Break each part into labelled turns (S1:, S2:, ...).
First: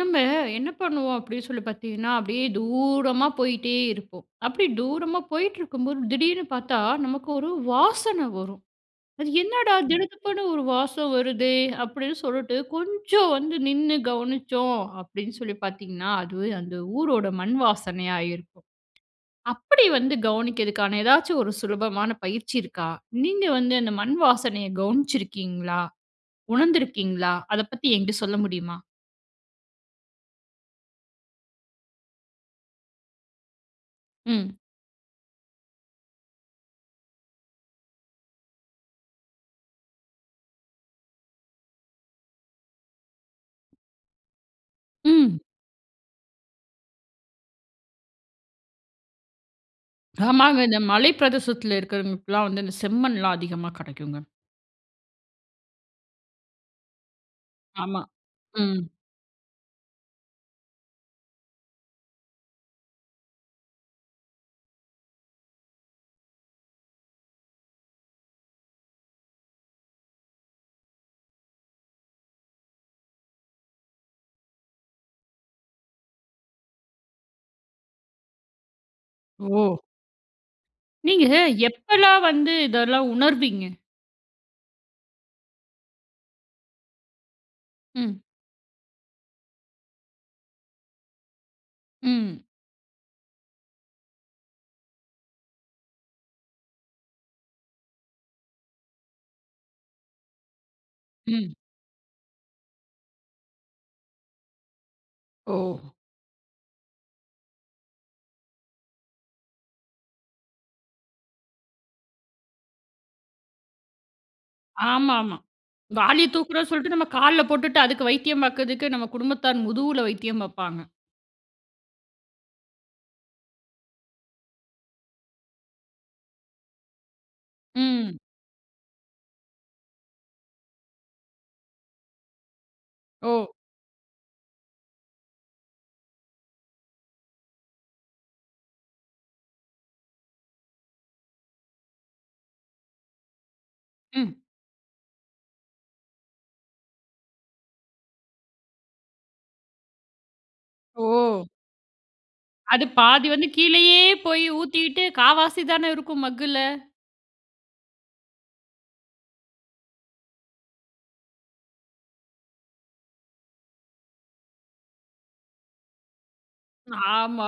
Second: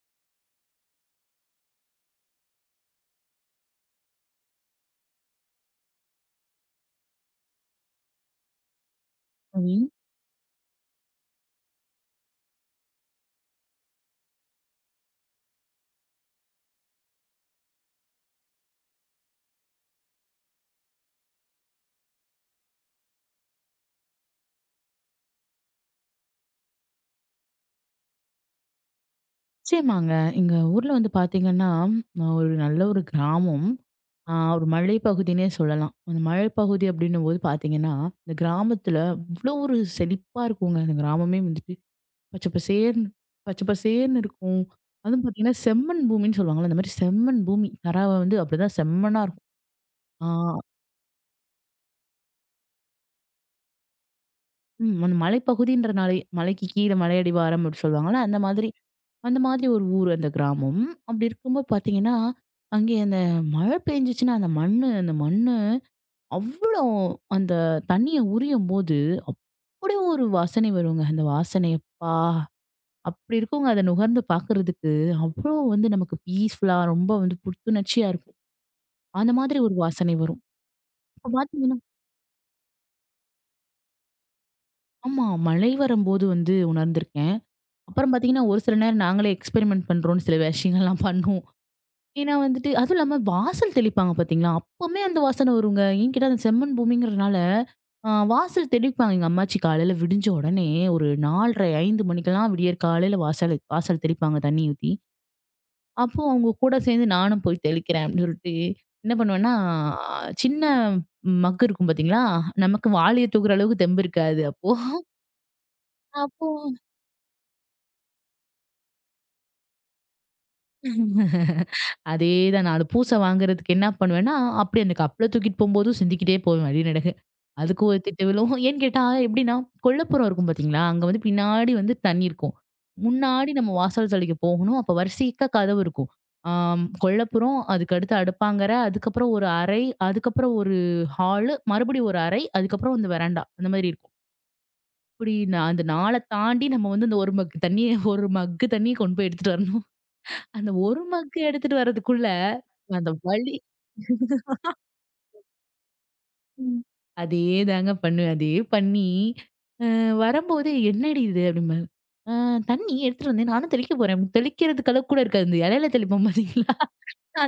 S1: நம்ம என்ன பண்ணுவோம் அப்படின்னு சொல்லி பார்த்தீங்கன்னா, அப்படியே தூரமா போயிட்டே இருப்போம். அப்படி தூரமா போயிட்டு இருக்கும்போது, திடீர்னு பார்த்தா நமக்கு ஒரு வாசனை வரும். அது என்னடா
S2: ம்.
S1: திடுதிப்புன்னு ஒரு வாசம் வருதே அப்படின்னு சொல்லிட்டு, கொஞ்சம் வந்து நின்னு கவனிச்சோம் அப்படின்னு சொல்லி பார்த்தீங்கன்னா, அது அந்த ஊரோட மண் வாசனையா இருக்கும். அப்படி வந்து கவனிக்கிறதுக்கான ஏதாச்சும் ஒரு சுலபமான பயிற்சி இருக்கா? நீங்க வந்து அந்த மண் வாசனைய கவனிச்சிருக்கீங்களா? உணர்ந்திருக்கீங்களா? அத பத்தி என்கிட்ட சொல்ல முடியுமா?
S2: நிச்சயமாங்க. எங்க ஊர்ல வந்து பாத்தீங்கன்னா, நான் ஒரு நல்ல ஒரு கிராமம்.
S1: ம்.
S2: ஒரு மலைப்பகுதின்னே சொல்லலாம். அந்த மலைப்பகுதி அப்படின்னும்போது பாத்தீங்கன்னா, இந்த கிராமத்துல அவ்ளோ ஒரு செழிப்பா இருக்குங்க. அந்த கிராமமே வந்துட்டு பச்சை பசேர்ன்னு பச்சை பசேர்ன்னு இருக்கும். அதுவும்
S1: ம்.
S2: பாத்தீங்கன்னா, செம்மண் பூமின்னு சொல்லுவாங்கல்ல. அந்த மாதிரி செம்மண் பூமி. தராவை வந்து அப்படிதான் செம்மண்ணா இருக்கும். ஆ
S1: ஆமாங்க. இந்த மலை பிரதேசத்துல இருக்கிறவங்களுக்குலாம் வந்து இந்த செம்மண்லாம் அதிகமா கெடைக்குங்க.
S2: ம். அந்த மலைப்பகுதின்றனாலே மலைக்கு கீழ மலையடிவாரம் அப்படி
S1: ஆமா.
S2: சொல்லுவாங்கல்ல.
S1: ம்.
S2: அந்த மாதிரி ஒரு ஊர் அந்த கிராமம். அப்படி இருக்கும்போது பார்த்தீங்கன்னா, அங்கே அந்த மழை பெஞ்சுச்சுன்னா, அந்த மண்ணு அவ்வளோ அந்த தண்ணிய உரியும்போது, அப்படியே ஒரு வாசனை வருங்க. அந்த வாசனை அப்பா! அப்படி இருக்குங்க, அத நுகர்ந்து பார்க்குறதுக்கு, அவ்வளோ வந்து நமக்கு பீஸ்ஃபுல்லா ரொம்ப வந்து புத்துணர்ச்சியா இருக்கும். அந்த மாதிரி
S1: ஓ!
S2: ஒரு வாசனை வரும்.
S1: நீங்க
S2: அப்ப பார்த்தீங்கன்னா
S1: எப்பலாம் வந்து இதெல்லாம் உணர்வீங்க?
S2: ஆமா. மழை வரும்போது வந்து உணர்ந்திருக்கேன். அப்புறம்
S1: ம்,
S2: பார்த்தீங்கன்னா, ஒரு சில நேரம் நாங்களே எக்ஸ்பெரிமெண்ட் பண்றோம்ன்னு சில விஷயங்கள்லாம் பண்ணுவோம். ஏன்னா
S1: ம்,
S2: வந்துட்டு அதுவும் இல்லாம வாசல் தெளிப்பாங்க பாத்தீங்களா? அப்பமே அந்த வாசனை வருங்க. ஏன் கேட்டா அந்த செம்மண் பூமிங்கிறதுனால, வாசல் தெளிப்பாங்க. எங்க அம்மாச்சி காலையில விடிஞ்ச உடனே ஒரு
S1: ம்.
S2: 4:30, 5 மணிக்கெல்லாம் விடியற் காலையில வாசல் வாசல் தெளிப்பாங்க தண்ணி ஊத்தி.
S1: ஓ!
S2: அப்போ அவங்க கூட சேர்ந்து நானும் போய் தெளிக்கிறேன் அப்படின்னு சொல்லிட்டு, என்ன பண்ணுவேன்னா, ஆ, சின்ன மக் இருக்கும் பாத்தீங்களா? நமக்கு வாளிய தூக்குற அளவுக்கு தெம்பு இருக்காது அப்போ.
S1: ஆமாமா. வாளி
S2: அப்போ
S1: தூக்குறோம்ன்னு சொல்லிட்டு நம்ம கால்ல போட்டுட்டு அதுக்கு வைத்தியம் பாக்குறதுக்கு நம்ம குடும்பத்தார் முதுகுல வைத்தியம் பாப்பாங்க.
S2: அதேதான். 4 பூச வாங்குறதுக்கு என்ன பண்ணுவேன்னா, அப்டியே அந்த கப்புல தூக்கிட்டு போம்போதும் சிந்திக்கிட்டே போவேன் வழிநெடுக. அதுக்கு ஒரு
S1: ம்.
S2: திட்டு விழும். ஏன்னு கேட்டா எப்டின்னா, கொல்லைப்புறம் இருக்கும் பார்த்தீங்களா? அங்க வந்து பின்னாடி வந்து தண்ணி இருக்கும்.
S1: ஓ!
S2: முன்னாடி நம்ம வாசல் தலைக்கு போகணும். அப்ப வரிசைக்கா கதவு இருக்கும். ஆம் கொல்லைப்புறம், அதுக்கடுத்து அடுப்பாங்கற, அதுக்கப்புறம் ஒரு அறை, அதுக்கப்புறம் ஒரு ஹாலு, மறுபடியும் ஒரு அறை, அதுக்கப்புறம் வந்து வெராண்டா. அந்த மாரி இருக்கும்.
S1: ம்.
S2: இப்டி அந்த 4 தாண்டி நம்ம வந்து அந்த ஒரு மக் தண்ணிய ஒரு மக்கு தண்ணிய கொண்டு போய் எடுத்துட்டு வரணும். அந்த ஒரு
S1: ஓ!
S2: மக்கு எடுத்துட்டு வரதுக்குள்ள,
S1: அது
S2: அந்த
S1: பாதி வந்து
S2: வலி
S1: கீழயே போய் ஊத்திட்டு காவாசி தானே இருக்கும் மக்குல.
S2: ம். அதேதாங்க பண்ணுவேன். அதே பண்ணி, வரும்போதே "என்னடி இது?" அப்படிம்பாரு. "அ தண்ணி எடுத்துட்டு வந்தேன். நானும் தெளிக்க போறேன்." அப்படி தெளிக்கிறதுக்கு அளவுக்கு கூட இருக்காது. இந்த இலையில தெளிப்போம் பார்த்தீங்களா?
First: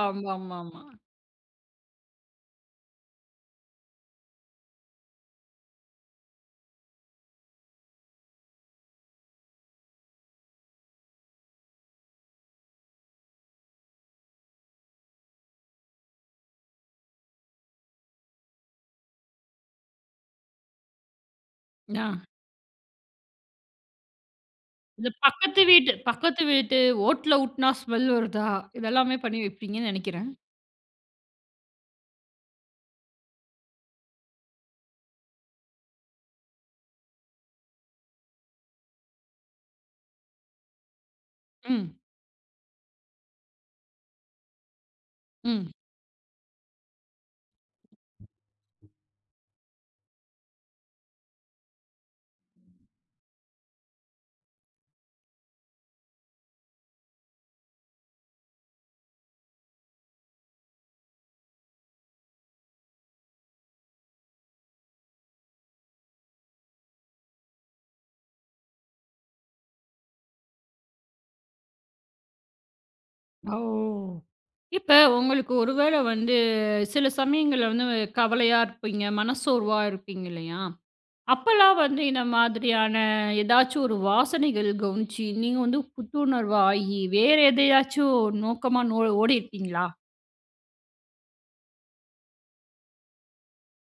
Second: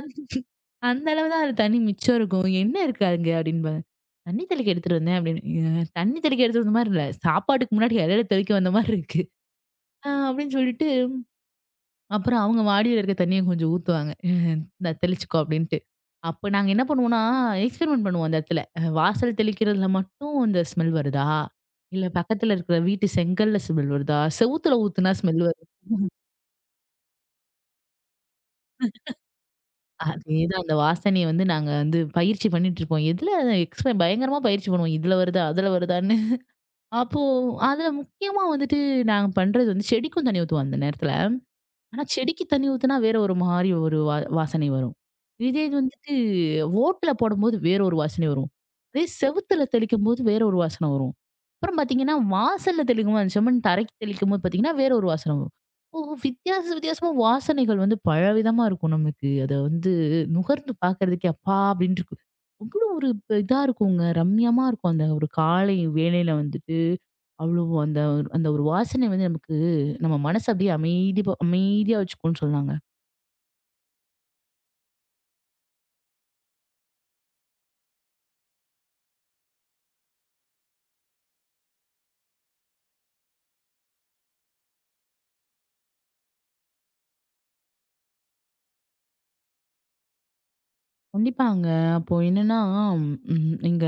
S2: அந்த அந்த அளவு தான் அது தண்ணி மிச்சம் இருக்கும். "என்ன இருக்கு அங்க?" அப்படின்பாங்க. "தண்ணி தெளிக்க எடுத்துட்டு வந்தேன்." அப்படின்னு. " தண்ணி தெளிக்க எடுத்துட்டு வந்த மாரி இல்ல. சாப்பாட்டுக்கு முன்னாடி இலையில தெளிக்க வந்த மாரி இருக்கு." அப்படின்னு சொல்லிட்டு அப்புறம் அவங்க வாடியில இருக்க தண்ணிய கொஞ்சம் ஊத்துவாங்க. "இந்தா தெளிச்சுக்கோ" அப்படின்ட்டு. அப்ப நாங்க என்ன பண்ணுவோம்னா, எக்ஸ்பெரிமெண்ட் பண்ணுவோம் அந்த இடத்துல. வாசல் தெளிக்கிறதுல மட்டும் இந்த ஸ்மெல் வருதா? இல்ல
S1: ஆ.
S2: பக்கத்துல இருக்கிற வீட்டு செங்கல்ல ஸ்மெல் வருதா? செவுத்துல
S1: இந்த
S2: ஊத்துனா ஸ்மெல்
S1: பக்கத்து
S2: வருதா?
S1: வீட்டு பக்கத்து வீட்டு ஓட்ல ஊட்டுனா ஸ்மெல் வருதா? இதெல்லாமே பண்ணி வைப்பீங்கன்னு நெனைக்கிறேன்.
S2: அதேதான் அந்த வாசனைய வந்து நாங்க வந்து பயிற்சி பண்ணிட்டு இருப்போம். எதுல பயங்கரமா பயிற்சி பண்ணுவோம். இதுல வருதா? அதுல வருதான்னு. அப்போ அதுல முக்கியமா வந்துட்டு நாங்க பண்றது வந்து செடிக்கும் தண்ணி ஊத்துவோம் அந்த நேரத்துல.
S1: ம்,
S2: ஆனா செடிக்கு தண்ணி ஊத்துனா வேற ஒரு மாரி ஒரு வாசனை வரும். இதே
S1: ம்.
S2: இது வந்துட்டு ஓட்டுல போடும்போது வேற ஒரு வாசனை வரும். அதே செவுத்துல தெளிக்கும்போது வேற ஒரு வாசனை வரும். அப்புறம் பார்த்தீங்கன்னா, வாசல்ல தெளிக்கும்போது அந்த செம்மண் தரைக்கு தெளிக்கும்போது பார்த்தீங்கன்னா, வேற ஒரு வாசனை வரும். ஓ! வித்தியாச வித்தியாசமா வாசனைகள் வந்து பலவிதமா இருக்கும் நமக்கு. அத வந்து நுகர்ந்து பார்க்கறதுக்கே அப்பா! அப்படின்னு இருக்கும். அவ்வளோ ஒரு இப்ப இதா இருக்குங்க. ரம்மியமா இருக்கும். அந்த ஒரு காலை வேளையில வந்துட்டு, அவ்வளோ அந்த ஒரு வாசனை வந்து நமக்கு நம்ம மனசு அப்படியே அமைதியா வச்சுக்கோன்னு சொன்னாங்க.
S1: ஓ! இப்ப உங்களுக்கு ஒரு வேள வந்து சில சமயங்கள்ல வந்து கவலையா இருப்பீங்க, மனச்சோர்வா இருப்பீங்க இல்லையா? அப்பல்லாம் வந்து இந்த மாதிரியான ஏதாச்சும் ஒரு வாசனைகள் கவனிச்சு, நீங்க வந்து புத்துணர்வு ஆகி, வேற எதையாச்சும் நோக்கமா ஓடியிருக்கீங்களா?
S2: கண்டிப்பாங்க. அப்போ என்னன்னா, ம் எங்க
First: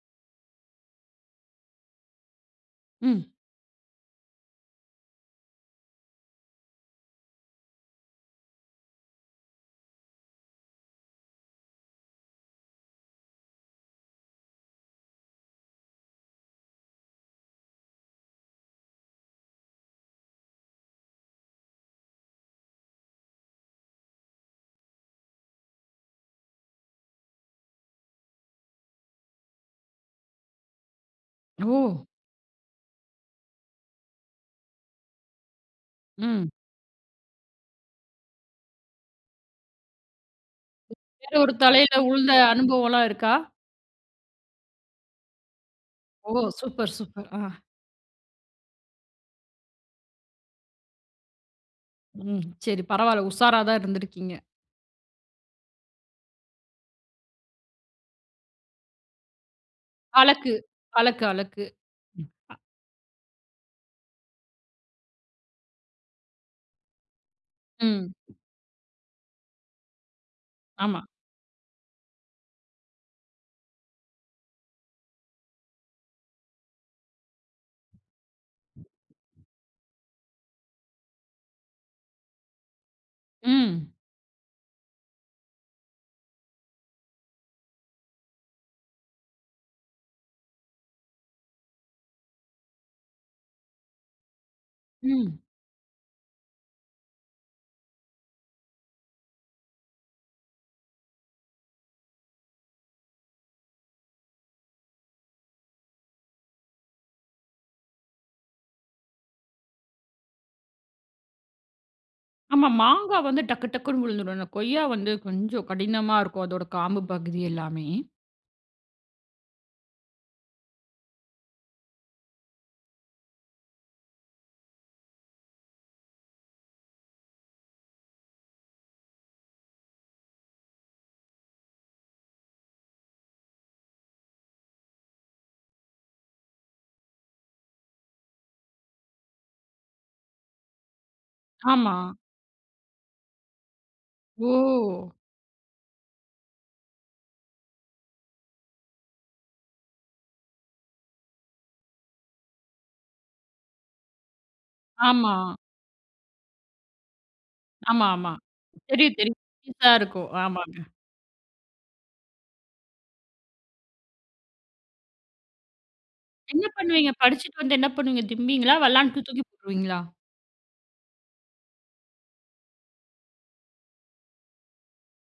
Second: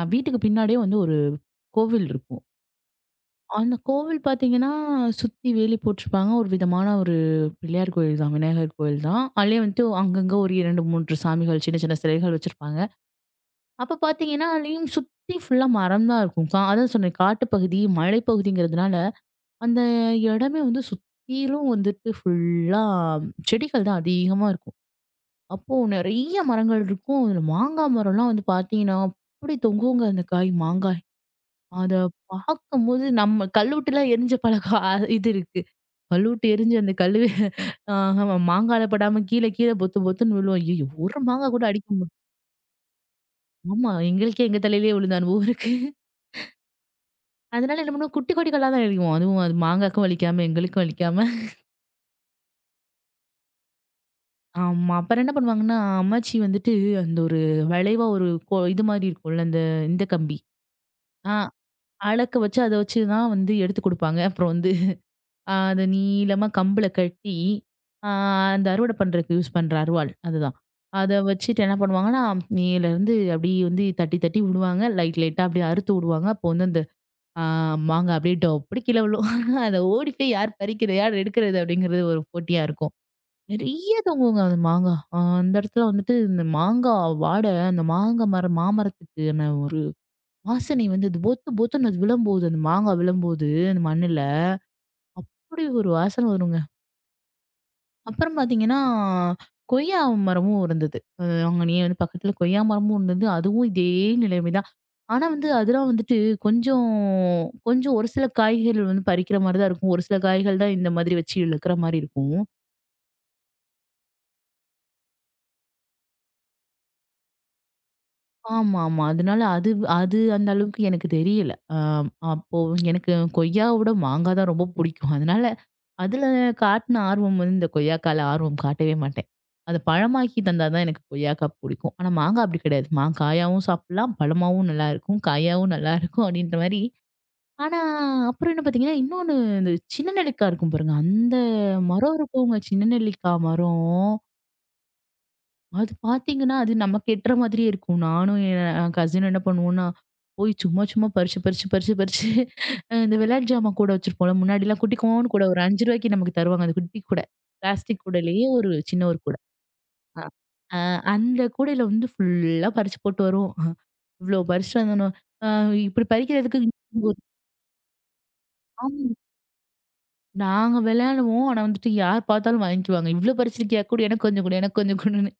S2: அ வீட்டுக்கு பின்னாடியே வந்து ஒரு கோவில் இருக்கும்.
S1: ம்.
S2: அந்த கோவில் பார்த்தீங்கன்னா, சுத்தி வேலி போட்டிருப்பாங்க. ஒரு விதமான ஒரு பிள்ளையார் கோயில் தான், விநாயகர் கோயில் தான். அதுலயே வந்துட்டு அங்கங்க ஒரு 2, 3 சாமிகள் சின்ன சின்ன சிலைகள் வச்சிருப்பாங்க. அப்ப பார்த்தீங்கன்னா, அதுலயும் சுத்தி ஃபுல்லா மரம் தான் இருக்கும். அதான் சொன்னேன் காட்டுப்பகுதி, மலைப்பகுதிங்கிறதுனால அந்த இடமே வந்து சுத்திலும் வந்துட்டு ஃபுல்லா செடிகள் தான் அதிகமா இருக்கும். அப்போ நெறைய மரங்கள் இருக்கும். அதுல மாங்கா மரம்லாம் வந்து பார்த்தீங்கன்னா, அப்படி தொங்குங்க அந்த காய் மாங்காய்.
S1: ஓ!
S2: அத பார்க்கும்போது நம்ம கல்லுட்டுலாம் எரிஞ்ச பழக்கம் இது இருக்கு. கல்லுட்டு
S1: ம்.
S2: எரிஞ்சு அந்த கல்லு ஆ மாங்கால படாம கீழ கீழ பொத்து பொத்துன்னு விழும். ஐயய்யோ! ஒரு
S1: வேற
S2: மாங்கா
S1: ஒரு
S2: கூட அடிக்க
S1: தலையில
S2: மு
S1: உழுந்த அனுபவம்லாம் இருக்கா?
S2: ஆமா. எங்களுக்கே எங்க தலையிலயே விழுந்த அனுபவம் இருக்கு.
S1: ஓ! Super, super. ஆ.
S2: அதனால என்ன பண்ணுவோம், குட்டி குட்டி கல்லா தான் எறிவோம். அதுவும் அது மாங்காக்கும் வலிக்காம, எங்களுக்கும் வலிக்காம.
S1: ம். சரி பரவால்ல. உஷாரா தான் இருந்திருக்கீங்க.
S2: ஆமா. அப்புறம் என்ன பண்ணுவாங்கன்னா, அம்மாச்சி வந்துட்டு அந்த ஒரு வளைவா ஒரு கொ இது மாரி இருக்கும்ல, இந்த கம்பி.
S1: அலக்கு, அலக்கு,
S2: ஆ
S1: அலக்கு.
S2: அளக்க வச்சு, அத வச்சு தான் வந்து எடுத்து குடுப்பாங்க. அப்புறம் வந்து அத நீளமா கம்புல கட்டி, அ
S1: ம்.
S2: அந்த அறுவடை பண்றதுக்கு யூஸ் பண்ற அருவாள் அதுதான்.
S1: ஆமா.
S2: அத வச்சுட்டு என்ன பண்ணுவாங்கன்னா, மேலருந்து அப்படியே வந்து தட்டி தட்டி விடுவாங்க. லைட் லைட்டா அப்படியே அறுத்து விடுவாங்க. அப்போ வந்து அந்த அ மாங்காய் அப்படியே டொப்புன்னு கீழ விழும். அத ஓடி போய் யார் பறிக்கிறது? யார் எடுக்கிறது? அப்படிங்கிறது ஒரு போட்டியா இருக்கும்.
S1: ம்.
S2: நெறைய தொங்குங்க அந்த மாங்கா. அந்த இடத்துல வந்துட்டு இந்த மாங்கா வாடை அந்த மாங்கா மரம் மாமரத்துக்கான ஒரு வாசனை வந்து அது பொத்து பொத்துன்னு அது விழும்போது, அந்த மாங்காய் விழும்போது அந்த மண்ணுல,
S1: ம்.
S2: அப்படி ஒரு வாசனை வருங்க. அப்புறம் பார்த்தீங்கன்னா, கொய்யா மரமும் இருந்தது. அங்கனயே வந்து பக்கத்துல கொய்யா மரமும் இருந்தது. அதுவும் இதே நிலைமை தான். ஆனா வந்து அதெல்லாம் வந்துட்டு கொஞ்சம் கொஞ்சம் ஒரு சில காய்கறிகள் வந்து பறிக்கிற மாரி தான் இருக்கும். ஒரு சில காய்கள் தான் இந்த மாதிரி வச்சு இழுக்கிற மாரி இருக்கும்.
S1: ஆமா. மாங்கா வந்து டக்கு டக்குன்னு விழுந்துடும். இந்த கொய்யா வந்து கொஞ்சம் கடினமா இருக்கும். அதோட காம்பு பகுதி எல்லாமே.
S2: ஆமா, ஆமா. அதனால அது அது அந்த அளவுக்கு எனக்கு தெரியல. அப்போ எனக்கு கொய்யாவோட மாங்காய் தான் ரொம்ப பிடிக்கும். அதனால அதுல காட்டுன ஆர்வம் வந்து இந்த கொய்யாக்கால ஆர்வம் காட்டவே மாட்டேன். அத பழமாக்கி தந்தா தான் எனக்கு கொய்யாக்கா புடிக்கும். ஆனா மாங்கா அப்படி கிடையாது. காயாவும் சாப்பிடலாம், பழமாவும் நல்லா இருக்கும், காயாவும் நல்லா இருக்கும் அப்படின்ற மாரி. ஆனா அப்புறம் என்ன பார்த்தீங்கன்னா, இன்னொன்னு இந்த சின்ன நெல்லிக்காய் இருக்கும் பாருங்க. அந்த
S1: ஆமா.
S2: மரம் இருக்கவங்க சின்ன நெல்லிக்காய் மரம்.
S1: ஓ!
S2: அது பாத்தீங்கன்னா, அது நமக்கு எட்டுற மாதிரியே இருக்கும். நானும் என் கசினும் என்ன பண்ணுவோம்னா, போய் சும்மா சும்மா பறிச்சு, பறிச்சு, பறிச்சு, பறிச்சு. இந்த விளையாட்டு ஜாமான் கூட வச்சிருப்போம்ல. முன்னாடிலாம் குட்டி கூண்டு
S1: ஆமா.
S2: கூட ஒரு ₹5க்கு நமக்கு தருவாங்க. அந்த குட்டி கூட. பிளாஸ்டிக்
S1: ஆமா, ஆமா.
S2: கூடையிலேயே ஒரு சின்ன
S1: தெரியும்,
S2: ஒரு கூட.
S1: தெரியும். பெருசா
S2: அ.
S1: இருக்கும். ஆமாங்க.
S2: அ அந்த கூடையில வந்து ஃபுல்லா பறிச்சு போட்டு வருவோம். இவ்ளோ பறிச்சுட்டு வந்தோனோ, அ இப்படி பறிக்கிறதுக்கு
S1: என்ன பண்ணுவீங்க?
S2: ஒரு
S1: படிச்சுட்டு வந்து என்ன பண்ணுவீங்க? திம்பீங்களா?
S2: நாள்
S1: வெளாண்ட்டு தூக்கி போட்டுருவீங்களா?
S2: நாங்க விளையாடுவோம். ஆனா வந்துட்டு யார் பார்த்தாலும் வாங்கிக்குவாங்க. "இவ்ளோ பறிச்சிருக்கியா? குடு எனக்கு கொஞ்சம் குடு, எனக்கு கொஞ்சம் குடுன்னு."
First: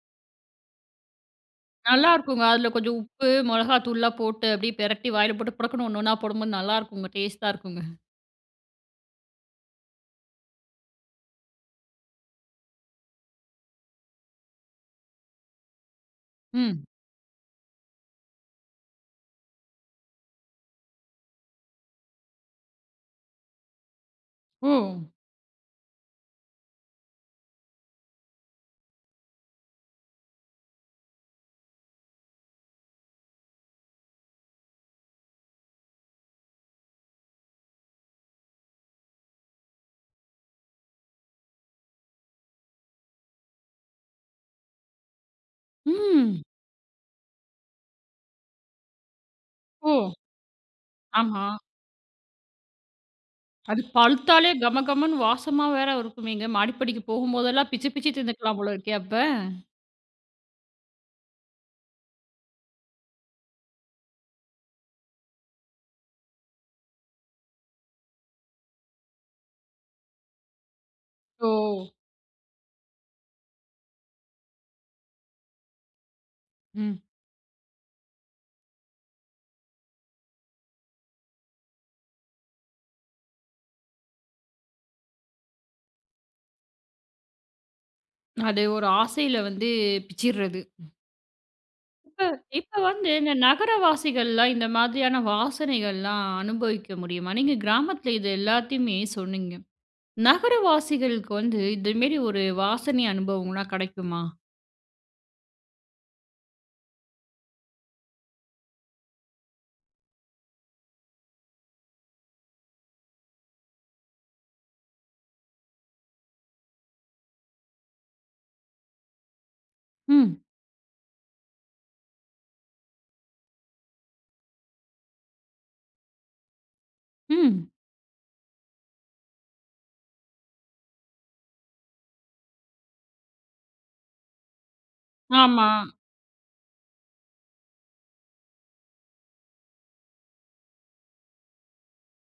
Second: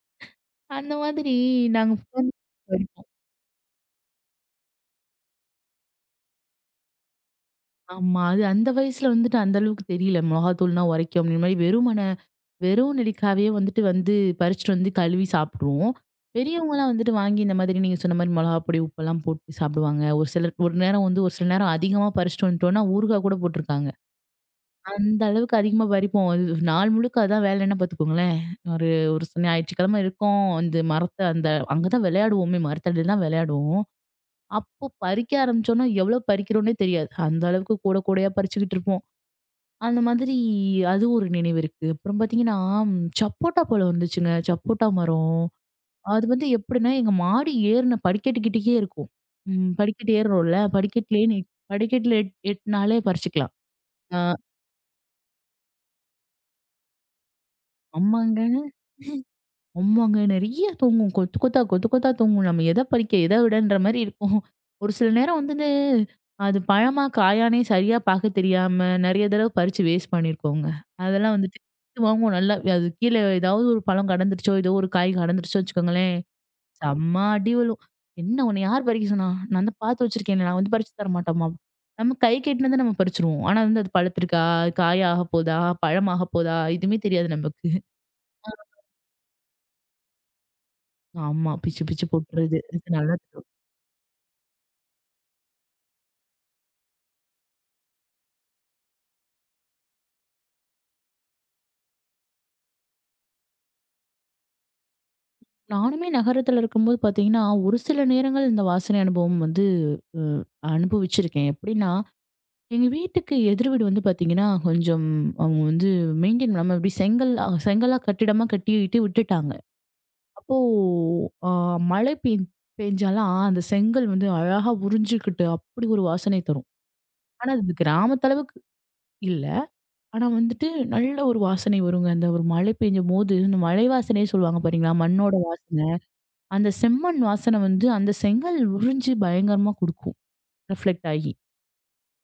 S2: அந்த மாதிரி நாங்க
S1: நல்லா
S2: உட்காந்து
S1: இருக்குங்க. அதில கொஞ்சம்
S2: பறிப்போம்.
S1: உப்பு, மொளகாத்தூள்லாம் போட்டு அப்படியே பெரட்டி வாயில போட்டு புடக்குன்னு ஒண்ணு ஒண்ணா போடும்போது நல்லாருக்குங்க. டேஸ்ட்டா இருக்குங்க.
S2: ஆமா. அது அந்த வயசுல வந்துட்டு அந்த அளவுக்கு தெரியல. மிளகாத்தூள்னா உரைக்கும் அப்படிங்கிற மாரி வெறும் நெல்லிக்காவே வந்துட்டு வந்து பறிச்சுட்டு வந்து கழுவி சாப்பிடுவோம்.
S1: ம்.
S2: பெரியவங்கலாம் வந்துட்டு வாங்கி இந்த மாதிரி நீங்க சொன்ன மாரி மிளகா பொடி, உப்பெல்லாம் போட்டு சாப்பிடுவாங்க. ஒரு சிலர் ஒரு நேரம் வந்து ஒரு சில நேரம் அதிகமா பறிச்சுட்டு வந்துட்டோம்னா, ஊறுகா கூட போட்டிருக்காங்க.
S1: ஓ!
S2: அந்த அளவுக்கு அதிகமா பறிப்போம். அது நாள் முழுக்க அதான் வேலைன்னா பார்த்துக்கோங்களேன். ஒரு ஒரு ஞாயிற்றுக்கிழமை இருக்கும். அந்த மரத்த அந்த அங்க தான் விளையாடுவோமே. மரத்தடியில தான் விளையாடுவோம். அப்போ பறிக்க ஆரம்பிச்சோம்னா, எவ்வளோ பறிக்கிறோம்னே தெரியாது. அந்த அளவுக்கு கூட கூடையா பறிச்சுக்கிட்டு இருப்போம். அந்த மாதிரி அது ஒரு நினைவு இருக்கு. அப்புறம் பார்த்தீங்கன்னா, சப்போட்டா பழம் இருந்துச்சுங்க. சப்போட்டா மரம். அது
S1: ம்.
S2: வந்து எப்படின்னா, எங்க மாடி ஏறுன படிக்கட்டுக்கிட்டயே இருக்கும்.
S1: ஓ!
S2: படிக்கட்டு ஏறுறோம்ல, படிக்கட்டுலேயே
S1: ஆமா.
S2: படிக்கட்டுல எட்னாலே பறிச்சுக்கலாம்.
S1: அது
S2: அ
S1: பழுத்தாலே கம கமன்னு வாசமா வேற இருக்குமேங்க. மாடிப்படிக்கு போகும்போதெல்லாம் பிச்சு பிச்சு
S2: ஆமாங்க.
S1: தின்னுக்கலாம் போல இருக்கே அப்ப.
S2: ஆமாங்க. நெறைய தூங்கும். கொத்து கொத்தா, கொத்து கொத்தா தூங்கும். நம்ம எத பறிக்க, எத விடன்ற மாரி இருக்கும். ஒரு சில நேரம் வந்துட்டு, அது பழமா, காயான்னே சரியா பாக்க தெரியாம, நெறைய தடவ பறிச்சு வேஸ்ட் பண்ணியிருக்கோங்க. அதெல்லாம்
S1: ஓ!
S2: வந்துட்டு திட்டு வாங்குவோம் நல்லா. அது கீழ ஏதாவது ஒரு பழம் கடந்துருச்சோ, ஏதோ ஒரு காய் கடந்துருச்சோ வச்சுக்கோங்களேன்,
S1: ம்.
S2: செம்ம அடி விழும். "என்ன உன்ன யார் பறிக்க சொன்னா? நான் தான் பாத்து வச்சிருக்கேனே! நான் வந்து பறிச்சு தர மாட்டோமா?" நம்ம கை கெட்டினத நம்ம பறிச்சுருவோம். ஆனா வந்து அது பழுத்திருக்கா? காய் ஆகப்போதா? பழம் ஆகப்போதா? எதுவுமே தெரியாது நமக்கு.
S1: அது ஒரு ஆசையில வந்து பிச்சிர்றது.
S2: ஆமா. பிச்சு பிச்சு
S1: இப்ப
S2: போட்டுறது.
S1: இப்ப
S2: இது
S1: வந்து
S2: நல்லா
S1: இந்த
S2: தெரியும்.
S1: நகரவாசிகள்லாம் இந்த மாதிரியான வாசனைகள்லாம் அனுபவிக்க முடியுமா? நீங்க கிராமத்துல இது எல்லாத்தையுமே சொன்னீங்க. நகரவாசிகளுக்கு வந்து இந்த மாரி ஒரு வாசனை அனுபவம்லாம் கிடைக்குமா?
S2: நானுமே நகரத்துல இருக்கும்போது பார்த்தீங்கன்னா, ஒரு சில நேரங்கள் இந்த வாசனை அனுபவம் வந்து அ அனுபவிச்சிருக்கேன். எப்படின்னா, எங்க வீட்டுக்கு எதிர் வீடு வந்து பார்த்தீங்கன்னா, கொஞ்சம் அவங்க வந்து மெயின்டெயின் பண்ணாம இப்படி செங்கல் செங்கலா கட்டிடமா கட்டிட்டு விட்டுட்டாங்க.
S1: ம்,
S2: அப்போ அ மழை பெஞ் பெஞ்சாலாம் அந்த செங்கல் வந்து அழகா உறிஞ்சுக்கிட்டு அப்படி ஒரு வாசனை தரும். ஆனா,
S1: ம்.
S2: அது கிராமத்து அளவுக்கு இல்ல. ஆனா வந்துட்டு நல்ல ஒரு வாசனை வருங்க. அந்த ஒரு மழை பெய்யும்போது, இந்த மழை வாசனையே சொல்லுவாங்க பாத்தீங்களா? மண்ணோட
S1: ஆமா.
S2: வாசனை. அந்த செம்மண் வாசனை வந்து அந்த செங்கல் உறிஞ்சு பயங்கரமா குடுக்கும். ரிஃப்ளெக்ட் ஆகி.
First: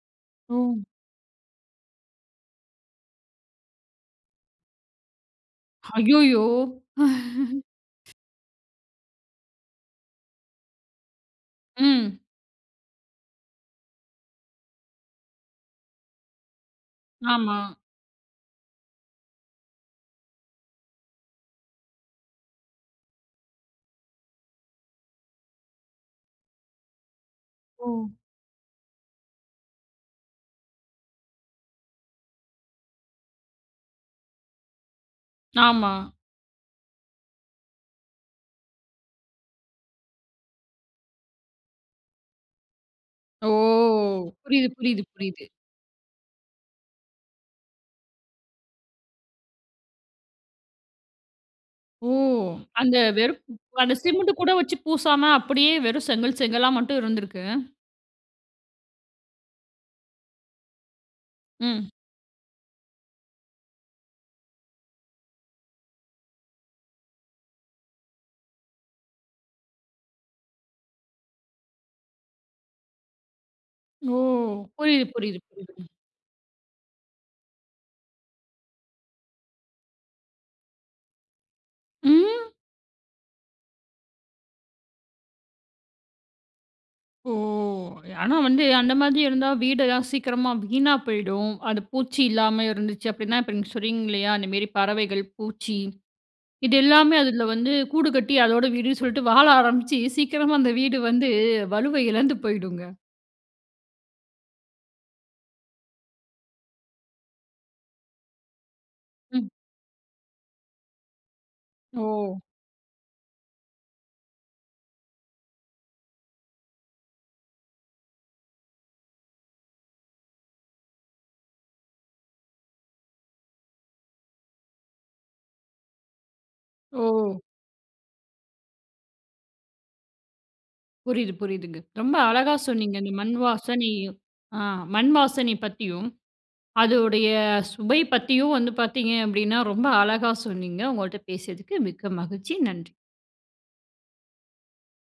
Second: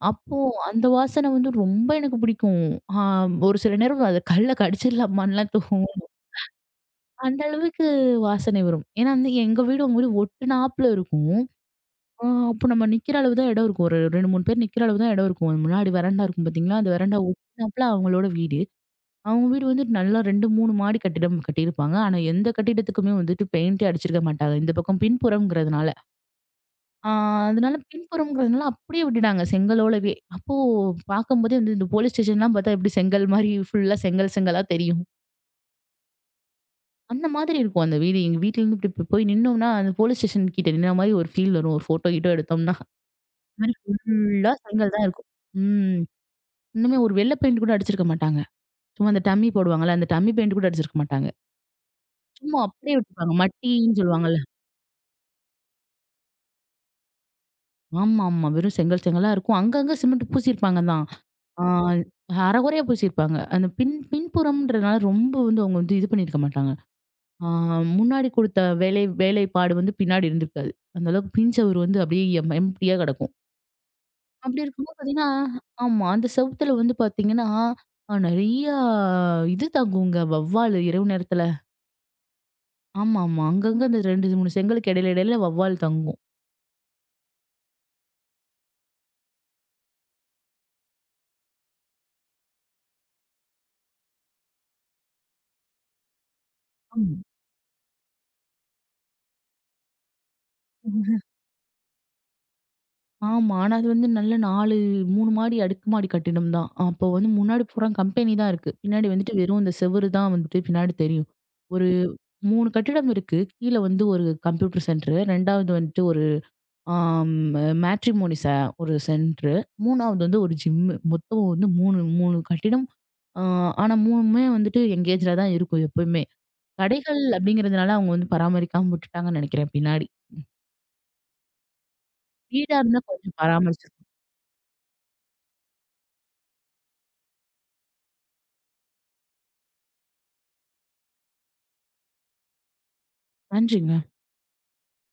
S2: அப்போ
S1: ஓ!
S2: அந்த வாசனை வந்து ரொம்ப எனக்கு பிடிக்கும். ஆ ஒரு சில நேரம் அத கல்ல கடிச்சிடலாமான்லாம் தோணும்.
S1: ஐய்யயோ! ம்.
S2: அந்த அளவுக்கு வாசனை வரும். ஏன்னா வந்து எங்க வீடு உங்க வீடு ஒட்டுனாப்புல இருக்கும்.
S1: ம்.
S2: ஆ அப்போ நம்ம நிக்கிற அளவு தான் இடம் இருக்கும். ஒரு 2, 3 பேர் நிக்கிற அளவு தான் இடம் இருக்கும். முன்னாடி வெராண்டா இருக்கும் பாத்தீங்களா? அந்த வெராண்டா
S1: ஆமா.
S2: ஒட்டுனாப்புல அவங்களோட வீடு. அவங்க வீடு வந்து நல்லா 2, 3 மாடி கட்டிடம் கட்டியிருப்பாங்க. ஆனா, எந்த கட்டிடத்துக்குமே வந்துட்டு பெயிண்டே அடிச்சிருக்க மாட்டாங்க. இந்த பக்கம் பின்புறம்ங்கிறதுனால. ஆ அதனால
S1: ஓ!
S2: பின்புறம்ங்கிறதுனால அப்படியே விட்டுட்டாங்க செங்கலோடவே. அப்போ பார்க்கும்போதே வந்து இந்த போலீஸ் ஸ்டேஷன்லாம் பார்த்தா எப்படி செங்கல் மாரி ஃபுல்லா செங்கல் செங்கலா தெரியும்.
S1: ஆமா.
S2: அந்த மாதிரி இருக்கும் அந்த வீடு. எங்க வீட்லருந்து இப்படி இப்படி போய் நின்னோம்னா, அந்த போலீஸ் ஸ்டேஷன் கிட்ட நின்ன மாரி ஒரு ஃபீல் வரும். ஒரு ஃபோட்டோ கீட்டோ எடுத்தோம்னா.
S1: ஓ!
S2: அது மாரி ஃபுல்லா
S1: புரியுது,
S2: செங்கல்
S1: புரியுது,
S2: தான் இருக்கும்.
S1: புரியுது.
S2: ம். இன்னுமே ஒரு வெள்ள பெயிண்ட் கூட அடிச்சிருக்க மாட்டாங்க. சும்மா அந்த டம்மி போடுவாங்கல்ல, அந்த டம்மி பெயிண்ட் கூட அடிச்சிருக்க மாட்டாங்க.
S1: ஓ!
S2: ஆமா. அப்படியே
S1: அந்த
S2: விட்டுருப்பாங்க.
S1: வெறும் அந்த
S2: மட்டின்னு
S1: சிமெண்ட்
S2: சொல்லுவாங்கல்ல.
S1: கூட வச்சு பூசாம அப்படியே வெறும் செங்கல் செங்கலா மட்டும் இருந்திருக்கு.
S2: ஆமா, ஆமா. வெறும் செங்கல் செங்கலா இருக்கும். அங்கங்க சிமெண்ட் பூசியிருப்பாங்க தான். ஆ
S1: ம்.
S2: அரைகுறையா பூசியிருப்பாங்க. அந்த பின் பின்புறம்ன்றனால ரொம்ப வந்து அவங்க வந்து இது பண்ணியிருக்க மாட்டாங்க. ஆ முன்னாடி கொடுத்த வேலை வேலைப்பாடு வந்து பின்னாடி இருந்திருக்காது. அந்த அளவுக்கு பின் சவுறு வந்து அப்படியே எம்ப்டியா கிடக்கும்.
S1: ஓ!
S2: அப்படி இருக்கும்போது
S1: புரியுது,
S2: பார்த்தீங்கன்னா
S1: புரியுது, புரியுதுங்க.
S2: ஆமா. அந்த செவுத்துல வந்து பார்த்தீங்கன்னா, நெறையா இது தங்குங்க வௌவால் இரவு நேரத்துல.
S1: ம்.
S2: ஆமாமா. அங்கங்க அந்த 2, 3 செங்கலுக்கு இடையில இடையில வௌவால் தங்கும்.
S1: ஓ! ஆனா வந்து அந்த மாதிரி இருந்தா வீடெல்லாம் சீக்கிரமா வீணா போயிடும். அது பூச்சி இல்லாம இருந்துச்சு அப்படின்னா, இப்ப நீங்க சொல்றீங்க இல்லையா? அந்த மாரி பறவைகள், பூச்சி இது எல்லாமே
S2: ஆமா.
S1: அதுல வந்து கூடு கட்டி அதோட வீடுன்னு சொல்லிட்டு வாழ ஆரம்பிச்சு, சீக்கிரமா அந்த வீடு வந்து வலுவை இழந்து போயிடுங்க.
S2: ஆமா. ஆனா அது வந்து நல்ல 4 3 மாடி அடுக்குமாடி கட்டிடம் தான். அப்போ வந்து முன்னாடி பூரா கம்பெனி தான் இருக்கு. பின்னாடி வந்துட்டு
S1: ம்.
S2: வெறும் இந்த செவுரு தான் வந்துட்டு பின்னாடி தெரியும். ஒரு
S1: ஓ!
S2: 3 கட்டிடம் இருக்கு. கீழ வந்து ஒரு கம்ப்யூட்டர் சென்டர், 2வது வந்துட்டு ஒரு ஆம் மேட்ரிமோனி ச ஒரு சென்டர், 3வது வந்து ஒரு ஜிம். மொத்தம் வந்து 3 கட்டிடம். ஆ ஆனா 3மே வந்துட்டு எங்கேஜ்ல தான் இருக்கும் எப்பயுமே.
S1: ஓ!
S2: கடைகள் அப்படிங்கிறதுனால அவங்க வந்து பராமரிக்காம விட்டுட்டாங்கன்னு நெனைக்கிறேன் பின்னாடி.
S1: புரியுது, புரியுதுங்க. ரொம்ப அழகா
S2: வீடா
S1: சொன்னீங்க.
S2: இருந்தா
S1: இந்த மண்
S2: கொஞ்சம்
S1: வாசனை,
S2: பராமரிச்சிருக்கும்.
S1: ஆ மண் வாசனை பத்தியும், அதோடைய சுவை பத்தியும் வந்து பார்த்தீங்க அப்படின்னா, ரொம்ப அழகா சொன்னீங்க. உங்கள்ட்ட பேசியதுக்கு மிக்க மகிழ்ச்சி. நன்றி.
S2: நன்றிங்க.